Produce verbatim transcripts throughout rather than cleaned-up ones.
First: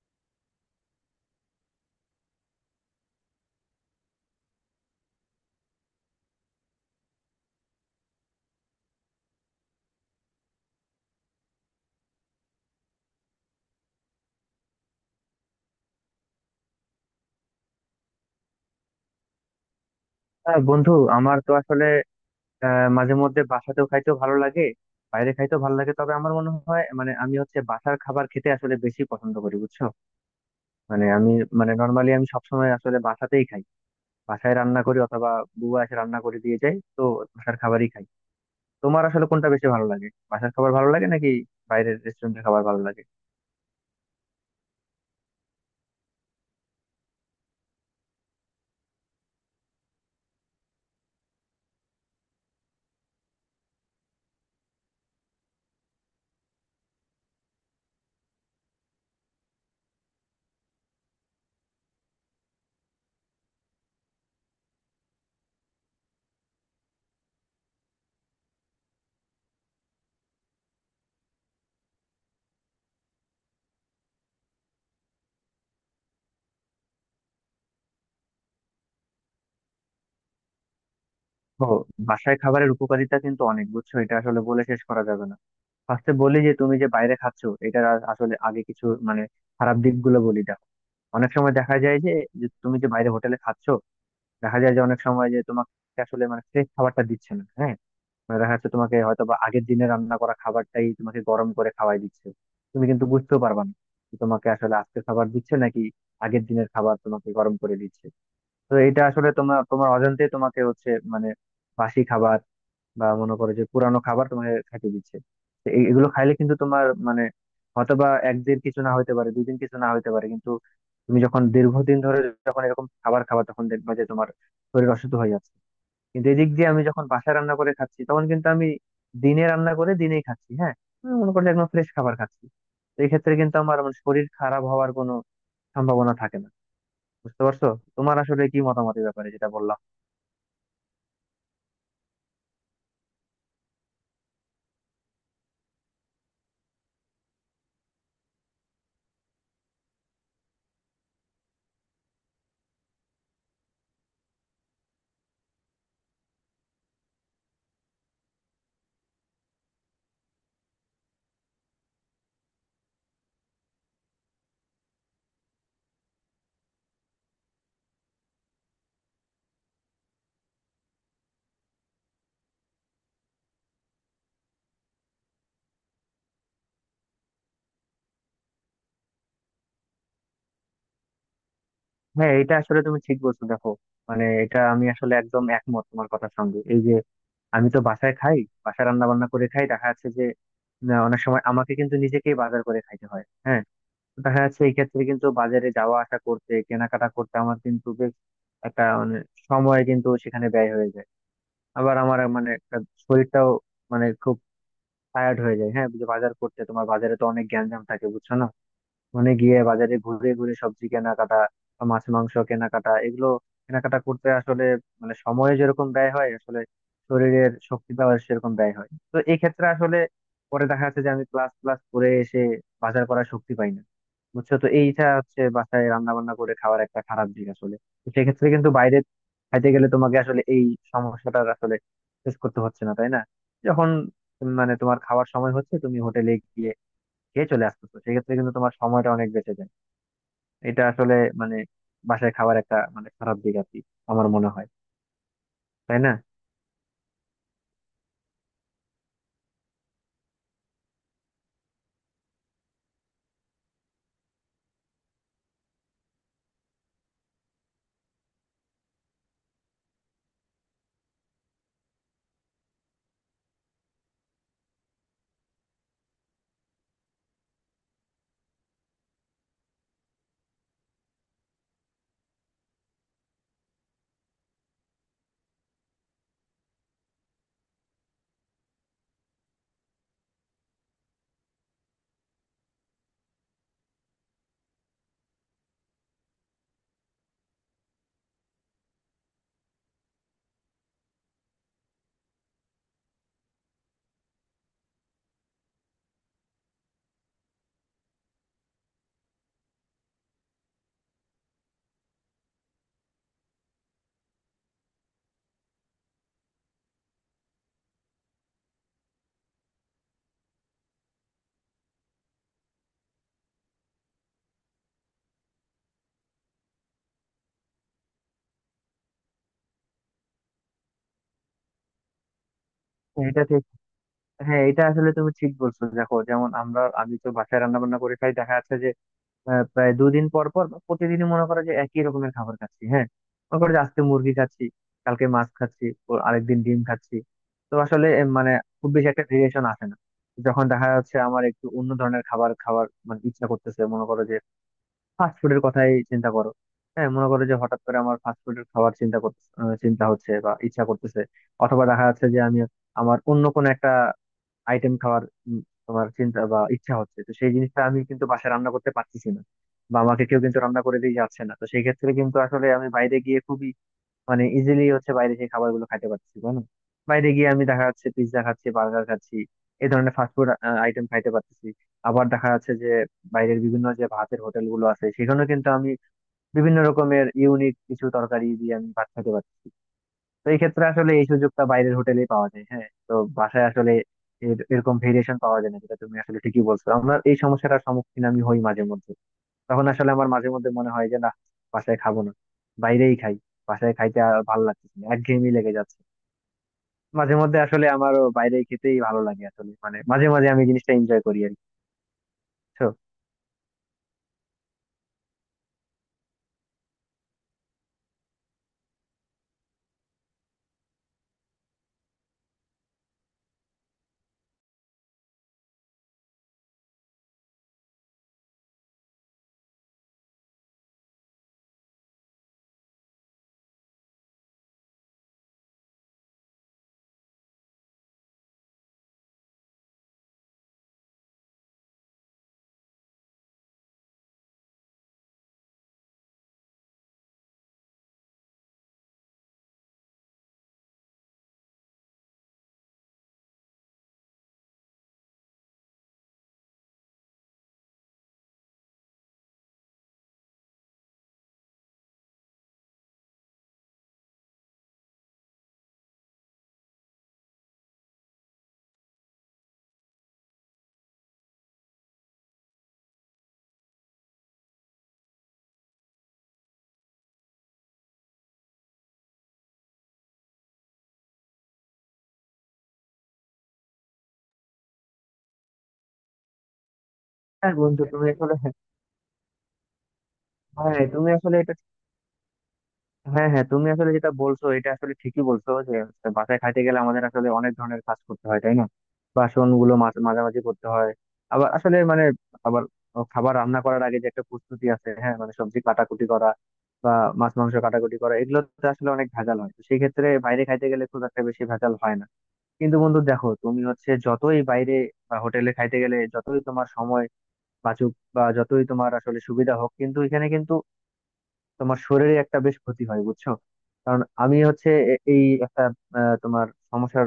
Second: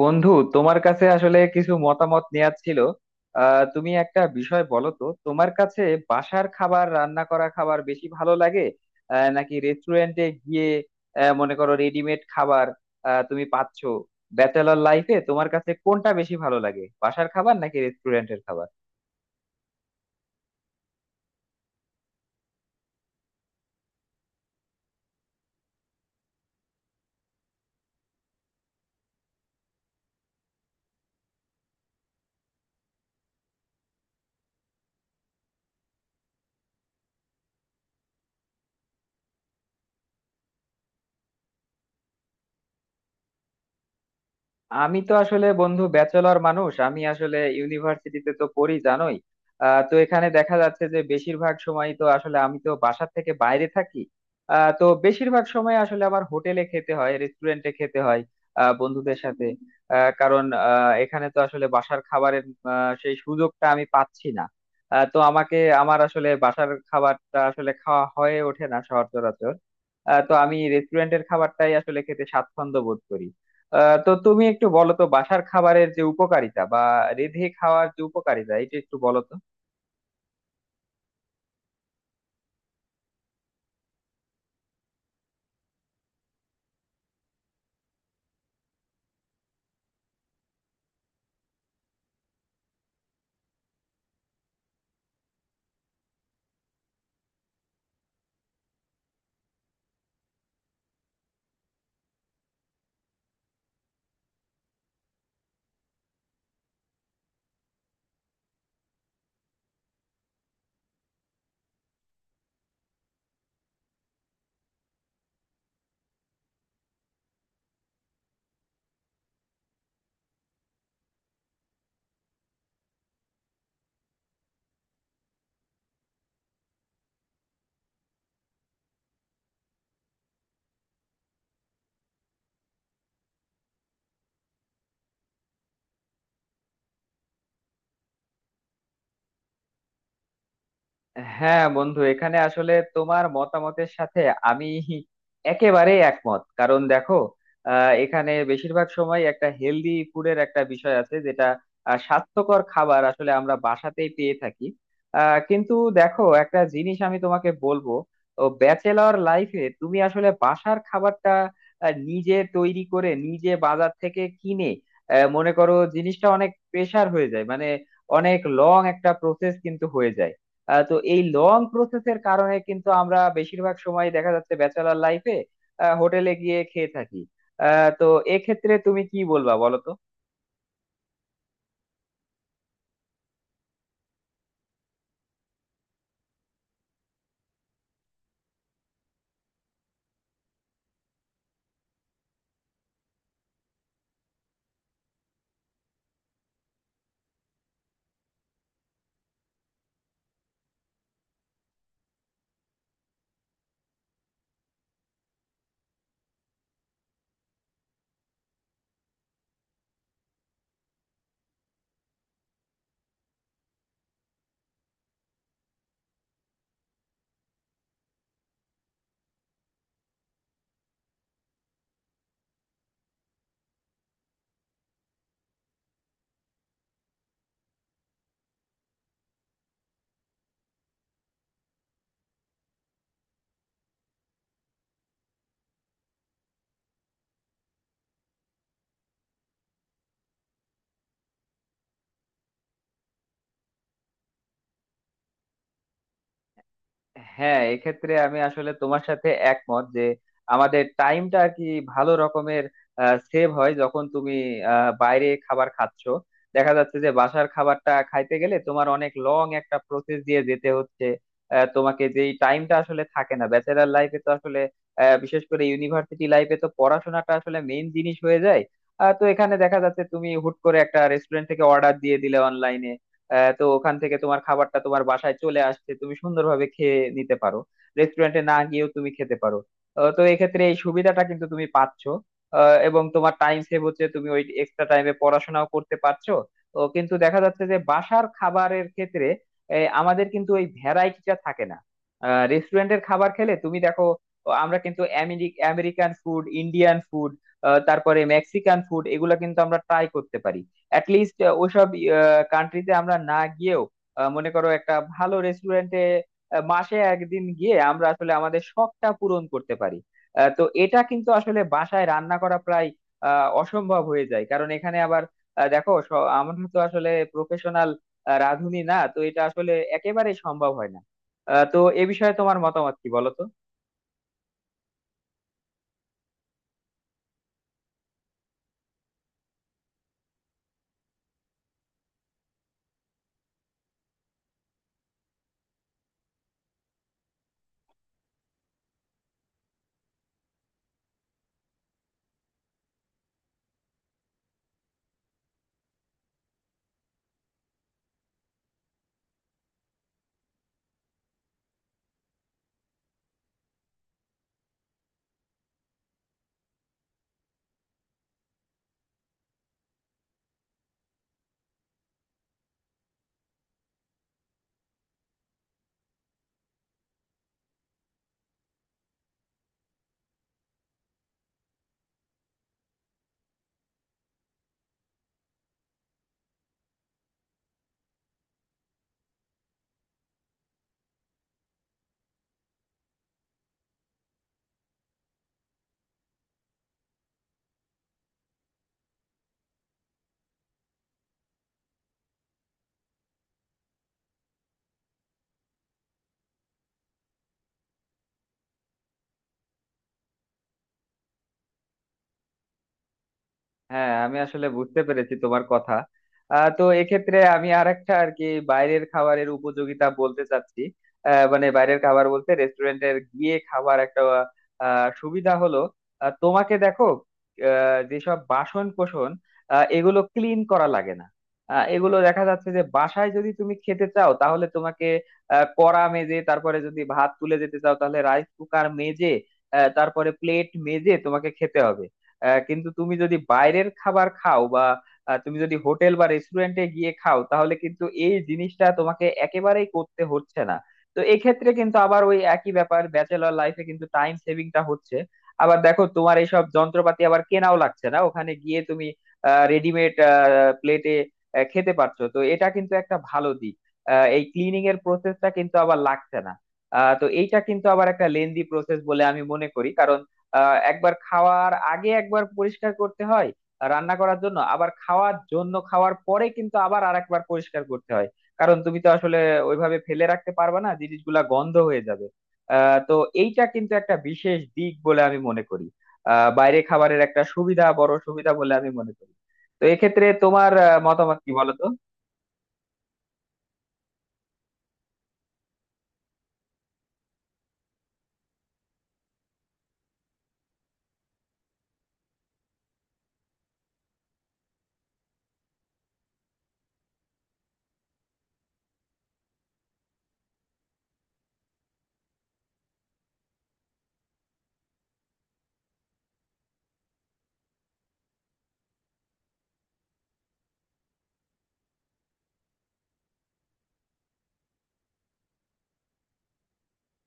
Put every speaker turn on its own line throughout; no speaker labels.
বন্ধু, তোমার কাছে আসলে কিছু মতামত নেওয়ার ছিল। আহ তুমি একটা বিষয় বলো তো, তোমার কাছে বাসার খাবার, রান্না করা খাবার বেশি ভালো লাগে, আহ নাকি রেস্টুরেন্টে গিয়ে, আহ মনে করো রেডিমেড খাবার আহ তুমি পাচ্ছ? ব্যাচেলর লাইফে তোমার কাছে কোনটা বেশি ভালো লাগে, বাসার খাবার নাকি রেস্টুরেন্টের খাবার?
হ্যাঁ বন্ধু, আমার তো আসলে আহ, মাঝে মধ্যে বাসাতেও খাইতেও ভালো লাগে, বাইরে খাইতেও ভালো লাগে। তবে আমার মনে হয়, মানে আমি হচ্ছে বাসার খাবার খেতে আসলে বেশি পছন্দ করি, বুঝছো। মানে আমি মানে নর্মালি আমি সবসময় আসলে বাসাতেই খাই। বাসায় রান্না করি অথবা বুয়া এসে রান্না করে দিয়ে যায়, তো বাসার খাবারই খাই। তোমার আসলে কোনটা বেশি ভালো লাগে? বাসার খাবার ভালো লাগে নাকি বাইরের রেস্টুরেন্টের খাবার ভালো লাগে?
আমি তো আসলে বন্ধু ব্যাচেলর মানুষ, আমি আসলে ইউনিভার্সিটিতে তো পড়ি, জানোই। আহ, তো এখানে দেখা যাচ্ছে যে বেশিরভাগ সময় তো আসলে আমি তো বাসার থেকে বাইরে থাকি। আহ, তো বেশিরভাগ সময় আসলে আমার হোটেলে খেতে হয়, রেস্টুরেন্টে খেতে হয়, আহ, বন্ধুদের সাথে। আহ, কারণ আহ, এখানে তো আসলে বাসার খাবারের আহ, সেই সুযোগটা আমি পাচ্ছি না। আহ, তো আমাকে আমার আসলে বাসার খাবারটা আসলে খাওয়া হয়ে ওঠে না সচরাচর। আহ, তো আমি রেস্টুরেন্টের খাবারটাই আসলে খেতে স্বাচ্ছন্দ্য বোধ করি। আহ, তো তুমি একটু বলো তো, বাসার খাবারের যে উপকারিতা বা রেঁধে খাওয়ার যে উপকারিতা, এটা একটু বলো তো।
ও, বাসায় খাবারের উপকারিতা কিন্তু অনেক, বুঝছো। এটা আসলে বলে শেষ করা যাবে না। ফার্স্টে বলি যে তুমি যে বাইরে খাচ্ছ, এটার আ- আসলে আগে কিছু, মানে খারাপ দিকগুলো বলি, দেখো। অনেক সময় দেখা যায় যে, যে তুমি যে বাইরে হোটেলে খাচ্ছ, দেখা যায় যে অনেক সময় যে তোমাকে আসলে মানে ফ্রেশ খাবারটা দিচ্ছে না। হ্যাঁ, মানে দেখা যাচ্ছে তোমাকে হয়তো বা আগের দিনে রান্না করা খাবারটাই তোমাকে গরম করে খাওয়াই দিচ্ছে। তুমি কিন্তু বুঝতেও পারবা না যে তোমাকে আসলে আজকে খাবার দিচ্ছে নাকি আগের দিনের খাবার তোমাকে গরম করে দিচ্ছে। তো এটা আসলে তোমার তোমার অজান্তে তোমাকে হচ্ছে মানে বাসি খাবার বা মনে করো যে পুরানো খাবার তোমাকে খাইতে দিচ্ছে। তো এই- এগুলো খাইলে কিন্তু তোমার মানে হয়তোবা একদিন কিছু না হইতে পারে, দুদিন কিছু না হইতে পারে, কিন্তু তুমি যখন দীর্ঘদিন ধরে, যখন এরকম খাবার খাবা, তখন দেখবা যে তোমার শরীর অসুস্থ হয়ে যাচ্ছে। কিন্তু এদিক দিয়ে আমি যখন বাসায় রান্না করে খাচ্ছি, তখন কিন্তু আমি দিনে রান্না করে দিনেই খাচ্ছি। হ্যাঁ, আমি মনে করলে একদম ফ্রেশ খাবার খাচ্ছি। তো এই ক্ষেত্রে কিন্তু আমার মানে শরীর খারাপ হওয়ার কোনো সম্ভাবনা থাকে না। বুঝতে পারছো? তোমার আসলে কি মতামত এই ব্যাপারে যেটা বললাম?
হ্যাঁ বন্ধু, এখানে আসলে তোমার মতামতের সাথে আমি একেবারে একমত, কারণ দেখো আহ, এখানে বেশিরভাগ সময় একটা হেলদি ফুডের একটা বিষয় আছে, যেটা আহ, স্বাস্থ্যকর খাবার আসলে আমরা বাসাতেই পেয়ে থাকি। আহ, কিন্তু দেখো একটা জিনিস আমি তোমাকে বলবো, ও ব্যাচেলর লাইফে তুমি আসলে বাসার খাবারটা আহ, নিজে তৈরি করে, নিজে বাজার থেকে কিনে, আহ, মনে করো জিনিসটা অনেক প্রেসার হয়ে যায়, মানে অনেক লং একটা প্রসেস কিন্তু হয়ে যায়। আহ, তো এই লং প্রসেসের কারণে কিন্তু আমরা বেশিরভাগ সময় দেখা যাচ্ছে ব্যাচেলার লাইফে হোটেলে গিয়ে খেয়ে থাকি। আহ, তো এক্ষেত্রে তুমি কি বলবা বলো তো?
হ্যাঁ এটা আসলে তুমি ঠিক বলছো, দেখো। মানে এটা আমি আসলে একদম একমত তোমার কথার সঙ্গে। এই যে আমি তো বাসায় খাই, বাসায় রান্না বান্না করে খাই, দেখা যাচ্ছে যে না, অনেক সময় আমাকে কিন্তু নিজেকেই বাজার করে খাইতে হয়। হ্যাঁ, তো দেখা যাচ্ছে এই ক্ষেত্রে কিন্তু বাজারে যাওয়া আসা করতে, কেনাকাটা করতে, আমার কিন্তু বেশ একটা মানে সময় কিন্তু সেখানে ব্যয় হয়ে যায়। আবার আমার মানে একটা শরীরটাও মানে খুব টায়ার্ড হয়ে যায়। হ্যাঁ, যে বাজার করতে তোমার বাজারে তো অনেক গ্যাঞ্জাম থাকে, বুঝছো না। মানে গিয়ে বাজারে ঘুরে ঘুরে সবজি কেনাকাটা বা মাছ মাংস কেনাকাটা এগুলো কেনাকাটা করতে আসলে মানে সময়ে যেরকম ব্যয় হয়, আসলে শরীরের শক্তি পাওয়ার সেরকম ব্যয় হয়। তো এই ক্ষেত্রে আসলে পরে দেখা যাচ্ছে যে আমি ক্লাস ক্লাস করে এসে বাজার করার শক্তি পাই না, বুঝছো। তো এইটা হচ্ছে বাসায় রান্না বান্না করে খাওয়ার একটা খারাপ দিক আসলে। তো সেক্ষেত্রে কিন্তু বাইরে খাইতে গেলে তোমাকে আসলে এই সমস্যাটা আসলে ফেস করতে হচ্ছে না, তাই না? যখন উম, মানে তোমার খাওয়ার সময় হচ্ছে, তুমি হোটেলে গিয়ে খেয়ে চলে আসতেছো, সেক্ষেত্রে কিন্তু তোমার সময়টা অনেক বেঁচে যায়। এটা আসলে মানে বাসায় খাওয়ার একটা মানে খারাপ দিক আর কি। আমার মনে হয়, তাই না?
হ্যাঁ এক্ষেত্রে আমি আসলে তোমার সাথে একমত যে আমাদের টাইমটা আর কি ভালো রকমের সেভ হয় যখন তুমি আহ, বাইরে খাবার খাচ্ছো। দেখা যাচ্ছে যে বাসার খাবারটা খাইতে গেলে তোমার অনেক লং একটা প্রসেস দিয়ে যেতে হচ্ছে। আহ, তোমাকে যেই টাইমটা আসলে থাকে না ব্যাচেলার লাইফে, তো আসলে আহ, বিশেষ করে ইউনিভার্সিটি লাইফে তো পড়াশোনাটা আসলে মেইন জিনিস হয়ে যায়। আহ, তো এখানে দেখা যাচ্ছে তুমি হুট করে একটা রেস্টুরেন্ট থেকে অর্ডার দিয়ে দিলে অনলাইনে, আহ, তো ওখান থেকে তোমার খাবারটা তোমার বাসায় চলে আসছে, তুমি সুন্দরভাবে খেয়ে নিতে পারো, রেস্টুরেন্টে না গিয়েও তুমি খেতে পারো। আহ, তো এক্ষেত্রে এই সুবিধাটা কিন্তু তুমি পাচ্ছ, আহ, এবং তোমার টাইম সেভ হচ্ছে, তুমি ওই এক্সট্রা টাইমে পড়াশোনাও করতে পারছো। তো কিন্তু দেখা যাচ্ছে যে বাসার খাবারের ক্ষেত্রে এই আমাদের কিন্তু ওই ভ্যারাইটিটা থাকে না। রেস্টুরেন্টের খাবার খেলে তুমি দেখো, ও আমরা কিন্তু আমেরি- আমেরিকান ফুড, ইন্ডিয়ান ফুড, তারপরে মেক্সিকান ফুড, এগুলো কিন্তু আমরা ট্রাই করতে পারি। অ্যাটলিস্ট ওইসব কান্ট্রিতে আমরা না গিয়েও আহ, মনে করো একটা ভালো রেস্টুরেন্টে মাসে একদিন গিয়ে আমরা আসলে আমাদের শখটা পূরণ করতে পারি। আহ, তো এটা কিন্তু আসলে বাসায় রান্না করা প্রায় আহ, অসম্ভব হয়ে যায়, কারণ এখানে আবার আহ, দেখো, স- আমরা তো আসলে প্রফেশনাল রাঁধুনি না, তো এটা আসলে একেবারেই সম্ভব হয় না। আহ, তো এ বিষয়ে তোমার মতামত কি
তো
বলো তো?
এটা ঠিক। হ্যাঁ এটা আসলে তুমি ঠিক বলছো, দেখো। যেমন আমরা, আমি তো বাসায় রান্না বান্না করে খাই, দেখা যাচ্ছে যে আহ, প্রায় দুদিন পর পর বা প্রতিদিনই মনে করো যে একই রকমের খাবার খাচ্ছি। হ্যাঁ, মনে করো যে আজকে মুরগি খাচ্ছি, কালকে মাছ খাচ্ছি, ও আরেকদিন ডিম খাচ্ছি। তো আসলে এ, মানে খুব বেশি একটা ভেরিয়েশন আসে না। যখন দেখা যাচ্ছে আমার একটু অন্য ধরনের খাবার খাওয়ার মানে ইচ্ছা করতেছে, মনে করো যে ফাস্ট ফুডের কথাই চিন্তা করো। হ্যাঁ, মনে করো যে হঠাৎ করে আমার ফাস্ট ফুডের খাবার চিন্তা করতে আহ, চিন্তা হচ্ছে বা ইচ্ছা করতেছে। অথবা দেখা যাচ্ছে যে আমি, আমার অন্য কোনো একটা আইটেম খাওয়ার উম, তোমার চিন্তা বা ইচ্ছা হচ্ছে, তো সেই জিনিসটা আমি কিন্তু বাসায় রান্না করতে পারতেছি না বা আমাকে কেউ কিন্তু রান্না করে দিয়ে যাচ্ছে না। তো সেই ক্ষেত্রে কিন্তু আসলে আমি বাইরে গিয়ে খুবই, মানে ইজিলি হচ্ছে বাইরে সেই খাবার গুলো খাইতে পারতেছি, তাই না? বাইরে গিয়ে আমি দেখা যাচ্ছে পিৎজা খাচ্ছি, বার্গার খাচ্ছি, এই ধরনের ফাস্টফুড আইটেম খাইতে পারতেছি। আবার দেখা যাচ্ছে যে বাইরের বিভিন্ন যে ভাতের হোটেল গুলো আছে, সেখানে কিন্তু আমি বিভিন্ন রকমের ইউনিক কিছু তরকারি দিয়ে আমি ভাত খেতে পারতেছি। তো এই ক্ষেত্রে আসলে এই সুযোগটা বাইরের হোটেলেই পাওয়া যায়। হ্যাঁ, তো বাসায় আসলে এর- এরকম ভেরিয়েশন পাওয়া যায় না, যেটা তুমি আসলে ঠিকই বলছো। আমরা এই সমস্যাটার সম্মুখীন আমি হই মাঝে মধ্যে। তখন আসলে আমার মাঝে মধ্যে মনে হয় যে না, বাসায় খাবো না, বাইরেই খাই। বাসায় খাইতে আর ভালো লাগতেছে না, একঘেয়েমি লেগে যাচ্ছে। মাঝে মধ্যে আসলে আমারও বাইরে খেতেই ভালো লাগে আসলে, মানে মাঝে মাঝে আমি জিনিসটা এনজয় করি আর কি, বুঝছো?
হ্যাঁ আমি আসলে বুঝতে পেরেছি তোমার কথা। আহ, তো এক্ষেত্রে আমি আর একটা আর কি বাইরের খাবারের উপযোগিতা বলতে চাচ্ছি। আহ, মানে বাইরের খাবার বলতে রেস্টুরেন্টের গিয়ে খাবার একটা আহ, সুবিধা হলো আহ, তোমাকে দেখো আহ, যেসব বাসন কোসন আহ, এগুলো ক্লিন করা লাগে না। আহ, এগুলো দেখা যাচ্ছে যে বাসায় যদি তুমি খেতে চাও তাহলে তোমাকে আহ, কড়া মেজে, তারপরে যদি ভাত তুলে যেতে চাও তাহলে রাইস কুকার মেজে, আহ, তারপরে প্লেট মেজে তোমাকে খেতে হবে। আহ, কিন্তু তুমি যদি বাইরের খাবার খাও বা আহ, তুমি যদি হোটেল বা রেস্টুরেন্টে গিয়ে খাও, তাহলে কিন্তু এই জিনিসটা তোমাকে একেবারেই করতে হচ্ছে না। তো এক্ষেত্রে কিন্তু আবার ওই একই ব্যাপার, ব্যাচেলর লাইফে কিন্তু টাইম সেভিংটা হচ্ছে। আবার দেখো তোমার এইসব যন্ত্রপাতি আবার কেনাও লাগছে না, ওখানে গিয়ে তুমি রেডিমেড প্লেটে খেতে পারছো, তো এটা কিন্তু একটা ভালো দিক। আহ, এই ক্লিনিং এর প্রসেসটা কিন্তু আবার লাগছে না। আহ, তো এইটা কিন্তু আবার একটা লেন্দি প্রসেস বলে আমি মনে করি, কারণ আহ একবার খাওয়ার আগে একবার পরিষ্কার করতে হয় রান্না করার জন্য, আবার খাওয়ার জন্য, খাওয়ার পরে কিন্তু আবার আরেকবার পরিষ্কার করতে হয়, কারণ তুমি তো আসলে ওইভাবে ফেলে রাখতে পারবে না, জিনিসগুলা গন্ধ হয়ে যাবে। আহ তো এইটা কিন্তু একটা বিশেষ দিক বলে আমি মনে করি, আহ বাইরে খাবারের একটা
হ্যাঁ
সুবিধা,
বন্ধু,
বড়
তুমি
সুবিধা
আসলে
বলে
হ্যাঁ।
আমি মনে করি। তো এক্ষেত্রে তোমার আহ,
হ্যাঁ, তুমি
মতামত কি
আসলে
বলো
এটা,
তো?
হ্যাঁ হ্যাঁ তুমি আসলে যেটা বলছো এটা আসলে ঠিকই বলছো, যে হচ্ছে বাসায় খাইতে গেলে আমাদের আসলে অনেক ধরনের কাজ করতে হয়, তাই না। বাসন গুলো মাঝ- মাঝামাঝি করতে হয়। আবার আসলে মানে, আবার খাবার রান্না করার আগে যে একটা প্রস্তুতি আছে। হ্যাঁ, মানে সবজি কাটাকুটি করা বা মাছ মাংস কাটাকুটি করা, এগুলোতে আসলে অনেক ভেজাল হয়। তো সেই ক্ষেত্রে বাইরে খাইতে গেলে খুব একটা বেশি ভেজাল হয় না। কিন্তু বন্ধু দেখো, তুমি হচ্ছে যতই বাইরে বা হোটেলে খাইতে গেলে যতই তোমার সময় বাঁচুক বা যতই তোমার আসলে সুবিধা হোক, কিন্তু এখানে কিন্তু তোমার শরীরে একটা বেশ ক্ষতি হয়, বুঝছো। কারণ আমি হচ্ছে এ- এই একটা আহ, তোমার সমস্যার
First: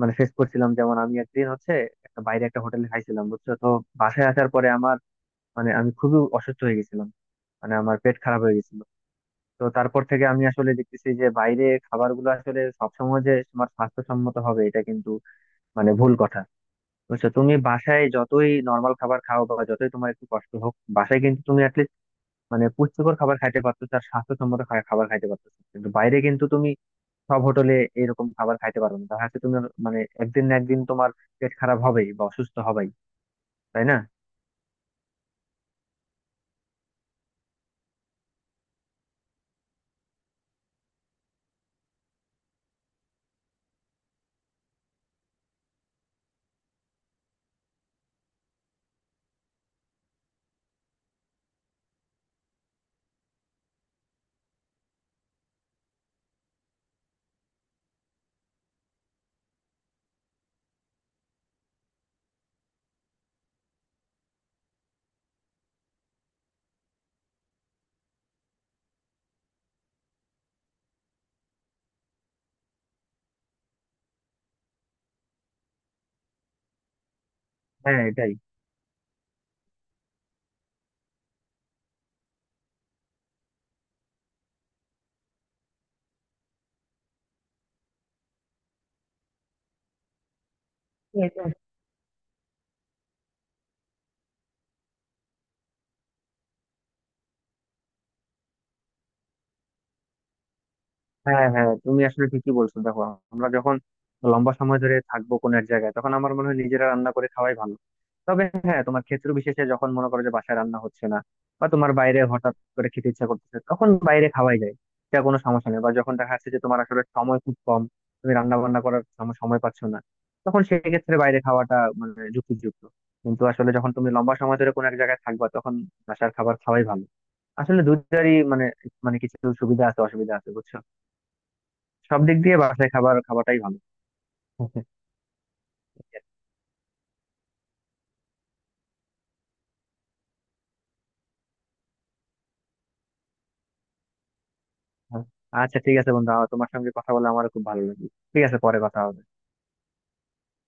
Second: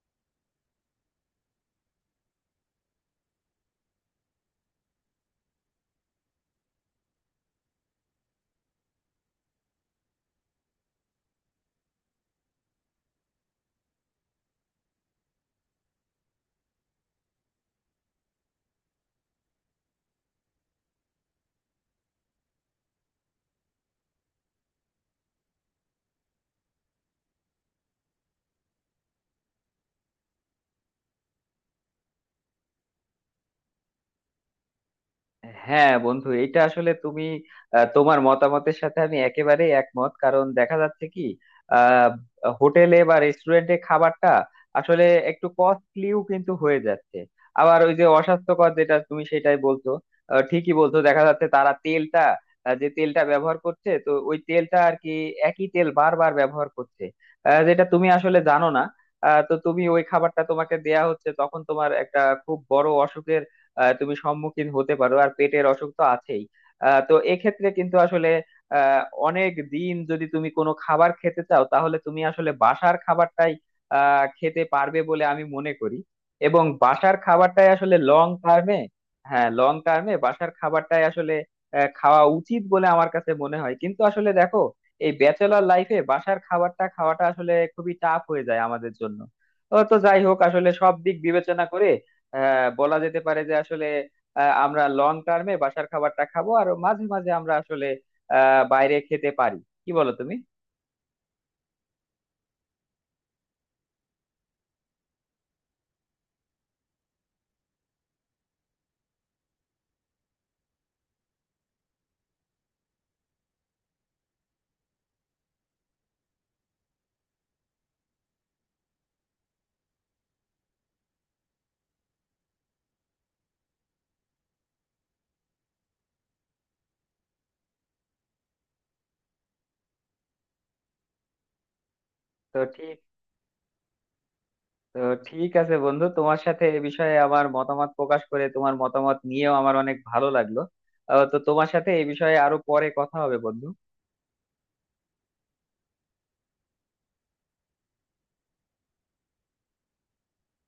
মানে ফেস করছিলাম। যেমন আমি একদিন হচ্ছে একটা বাইরে একটা হোটেলে খাইছিলাম, বুঝছো তো। বাসায় আসার পরে আমার মানে আমি খুবই অসুস্থ হয়ে গেছিলাম, মানে আমার পেট খারাপ হয়ে গেছিল। তো তারপর থেকে আমি আসলে দেখতেছি যে বাইরে খাবারগুলো আসলে সবসময় যে তোমার স্বাস্থ্যসম্মত হবে এটা কিন্তু মানে ভুল কথা, বুঝছো। তুমি বাসায় যতই নর্মাল খাবার খাও বা যতই তোমার একটু কষ্ট হোক, বাসায় কিন্তু তুমি মানে পুষ্টিকর খাবার খাইতে পারতেছে আর স্বাস্থ্যসম্মত খা- খাবার খাইতে পারতেছে। কিন্তু বাইরে কিন্তু তুমি সব হোটেলে এরকম খাবার খাইতে পারবে না। দেখা যাচ্ছে তুমি মানে একদিন না একদিন তোমার পেট খারাপ হবেই বা অসুস্থ হবেই, তাই না?
হ্যাঁ বন্ধু, এটা আসলে তুমি আহ, তোমার মতামতের সাথে আমি একেবারে একমত, কারণ দেখা যাচ্ছে কি আহ, হোটেলে বা রেস্টুরেন্টে খাবারটা আসলে একটু কস্টলিও কিন্তু হয়ে যাচ্ছে। আবার ওই যে অস্বাস্থ্যকর, যেটা তুমি সেটাই বলছো, আহ, ঠিকই বলছো। দেখা যাচ্ছে তারা তেলটা আহ, যে তেলটা ব্যবহার করছে, তো ওই তেলটা আর কি একই তেল বারবার ব্যবহার করছে, আহ, যেটা তুমি আসলে জানো না। আহ, তো তুমি ওই খাবারটা তোমাকে দেয়া হচ্ছে, তখন তোমার একটা খুব বড় অসুখের আহ, তুমি সম্মুখীন হতে পারো, আর পেটের অসুখ তো আছেই। আহ, তো এক্ষেত্রে কিন্তু আসলে আহ, অনেক দিন যদি তুমি কোনো খাবার খেতে চাও, তাহলে তুমি আসলে বাসার খাবারটাই আহ, খেতে পারবে বলে আমি মনে করি। এবং বাসার খাবারটাই আসলে
হ্যাঁ
লং
এটাই।
টার্মে, হ্যাঁ লং টার্মে বাসার খাবারটাই আসলে আহ, খাওয়া উচিত বলে আমার কাছে মনে হয়। কিন্তু আসলে দেখো, এই ব্যাচেলর লাইফে বাসার খাবারটা খাওয়াটা আসলে খুবই টাফ হয়ে যায় আমাদের জন্য। ও তো যাই হোক, আসলে সব দিক বিবেচনা করে হ্যাঁ বলা যেতে পারে যে আসলে আহ, আমরা লং টার্মে বাসার খাবারটা খাবো আর মাঝে মাঝে আমরা আসলে আহ বাইরে খেতে পারি। কি বলো তুমি?
হ্যাঁ হ্যাঁ তুমি আসলে ঠিকই বলছো, দেখো। আমরা যখন লম্বা সময় ধরে থাকবো কোনো এক জায়গায়, তখন আমার মনে হয় নিজেরা রান্না করে খাওয়াই ভালো। তবে হ্যাঁ, তোমার ক্ষেত্র বিশেষে যখন মনে করো যে বাসায় রান্না হচ্ছে না বা তোমার বাইরে হঠাৎ করে খেতে ইচ্ছা করতেছে, তখন বাইরে খাওয়াই যায়, সেটা কোনো সমস্যা নেই। বা যখন দেখা যাচ্ছে যে তোমার আসলে সময় খুব কম, তুমি রান্না বান্না করার সম- সময় পাচ্ছ না, তখন সেক্ষেত্রে বাইরে খাওয়াটা মানে যুক্তিযুক্ত। কিন্তু আসলে যখন তুমি লম্বা সময় ধরে কোনো এক জায়গায় থাকবা তখন বাসার খাবার খাওয়াই ভালো। আসলে দুটারই মানে, মানে কিছু সুবিধা আছে অসুবিধা আছে, বুঝছো। সব দিক
তো
দিয়ে বাসায়
ঠিক,
খাবার খাওয়াটাই ভালো।
তো ঠিক আছে বন্ধু, তোমার সাথে এ বিষয়ে আমার মতামত প্রকাশ করে, তোমার মতামত নিয়েও আমার অনেক ভালো লাগলো। আহ, তো তোমার সাথে এই বিষয়ে আরো পরে কথা হবে বন্ধু।
আচ্ছা ঠিক আছে বন্ধু, আমার তোমার সঙ্গে কথা বলে আমার খুব ভালো লাগলো। ঠিক আছে, পরে কথা হবে।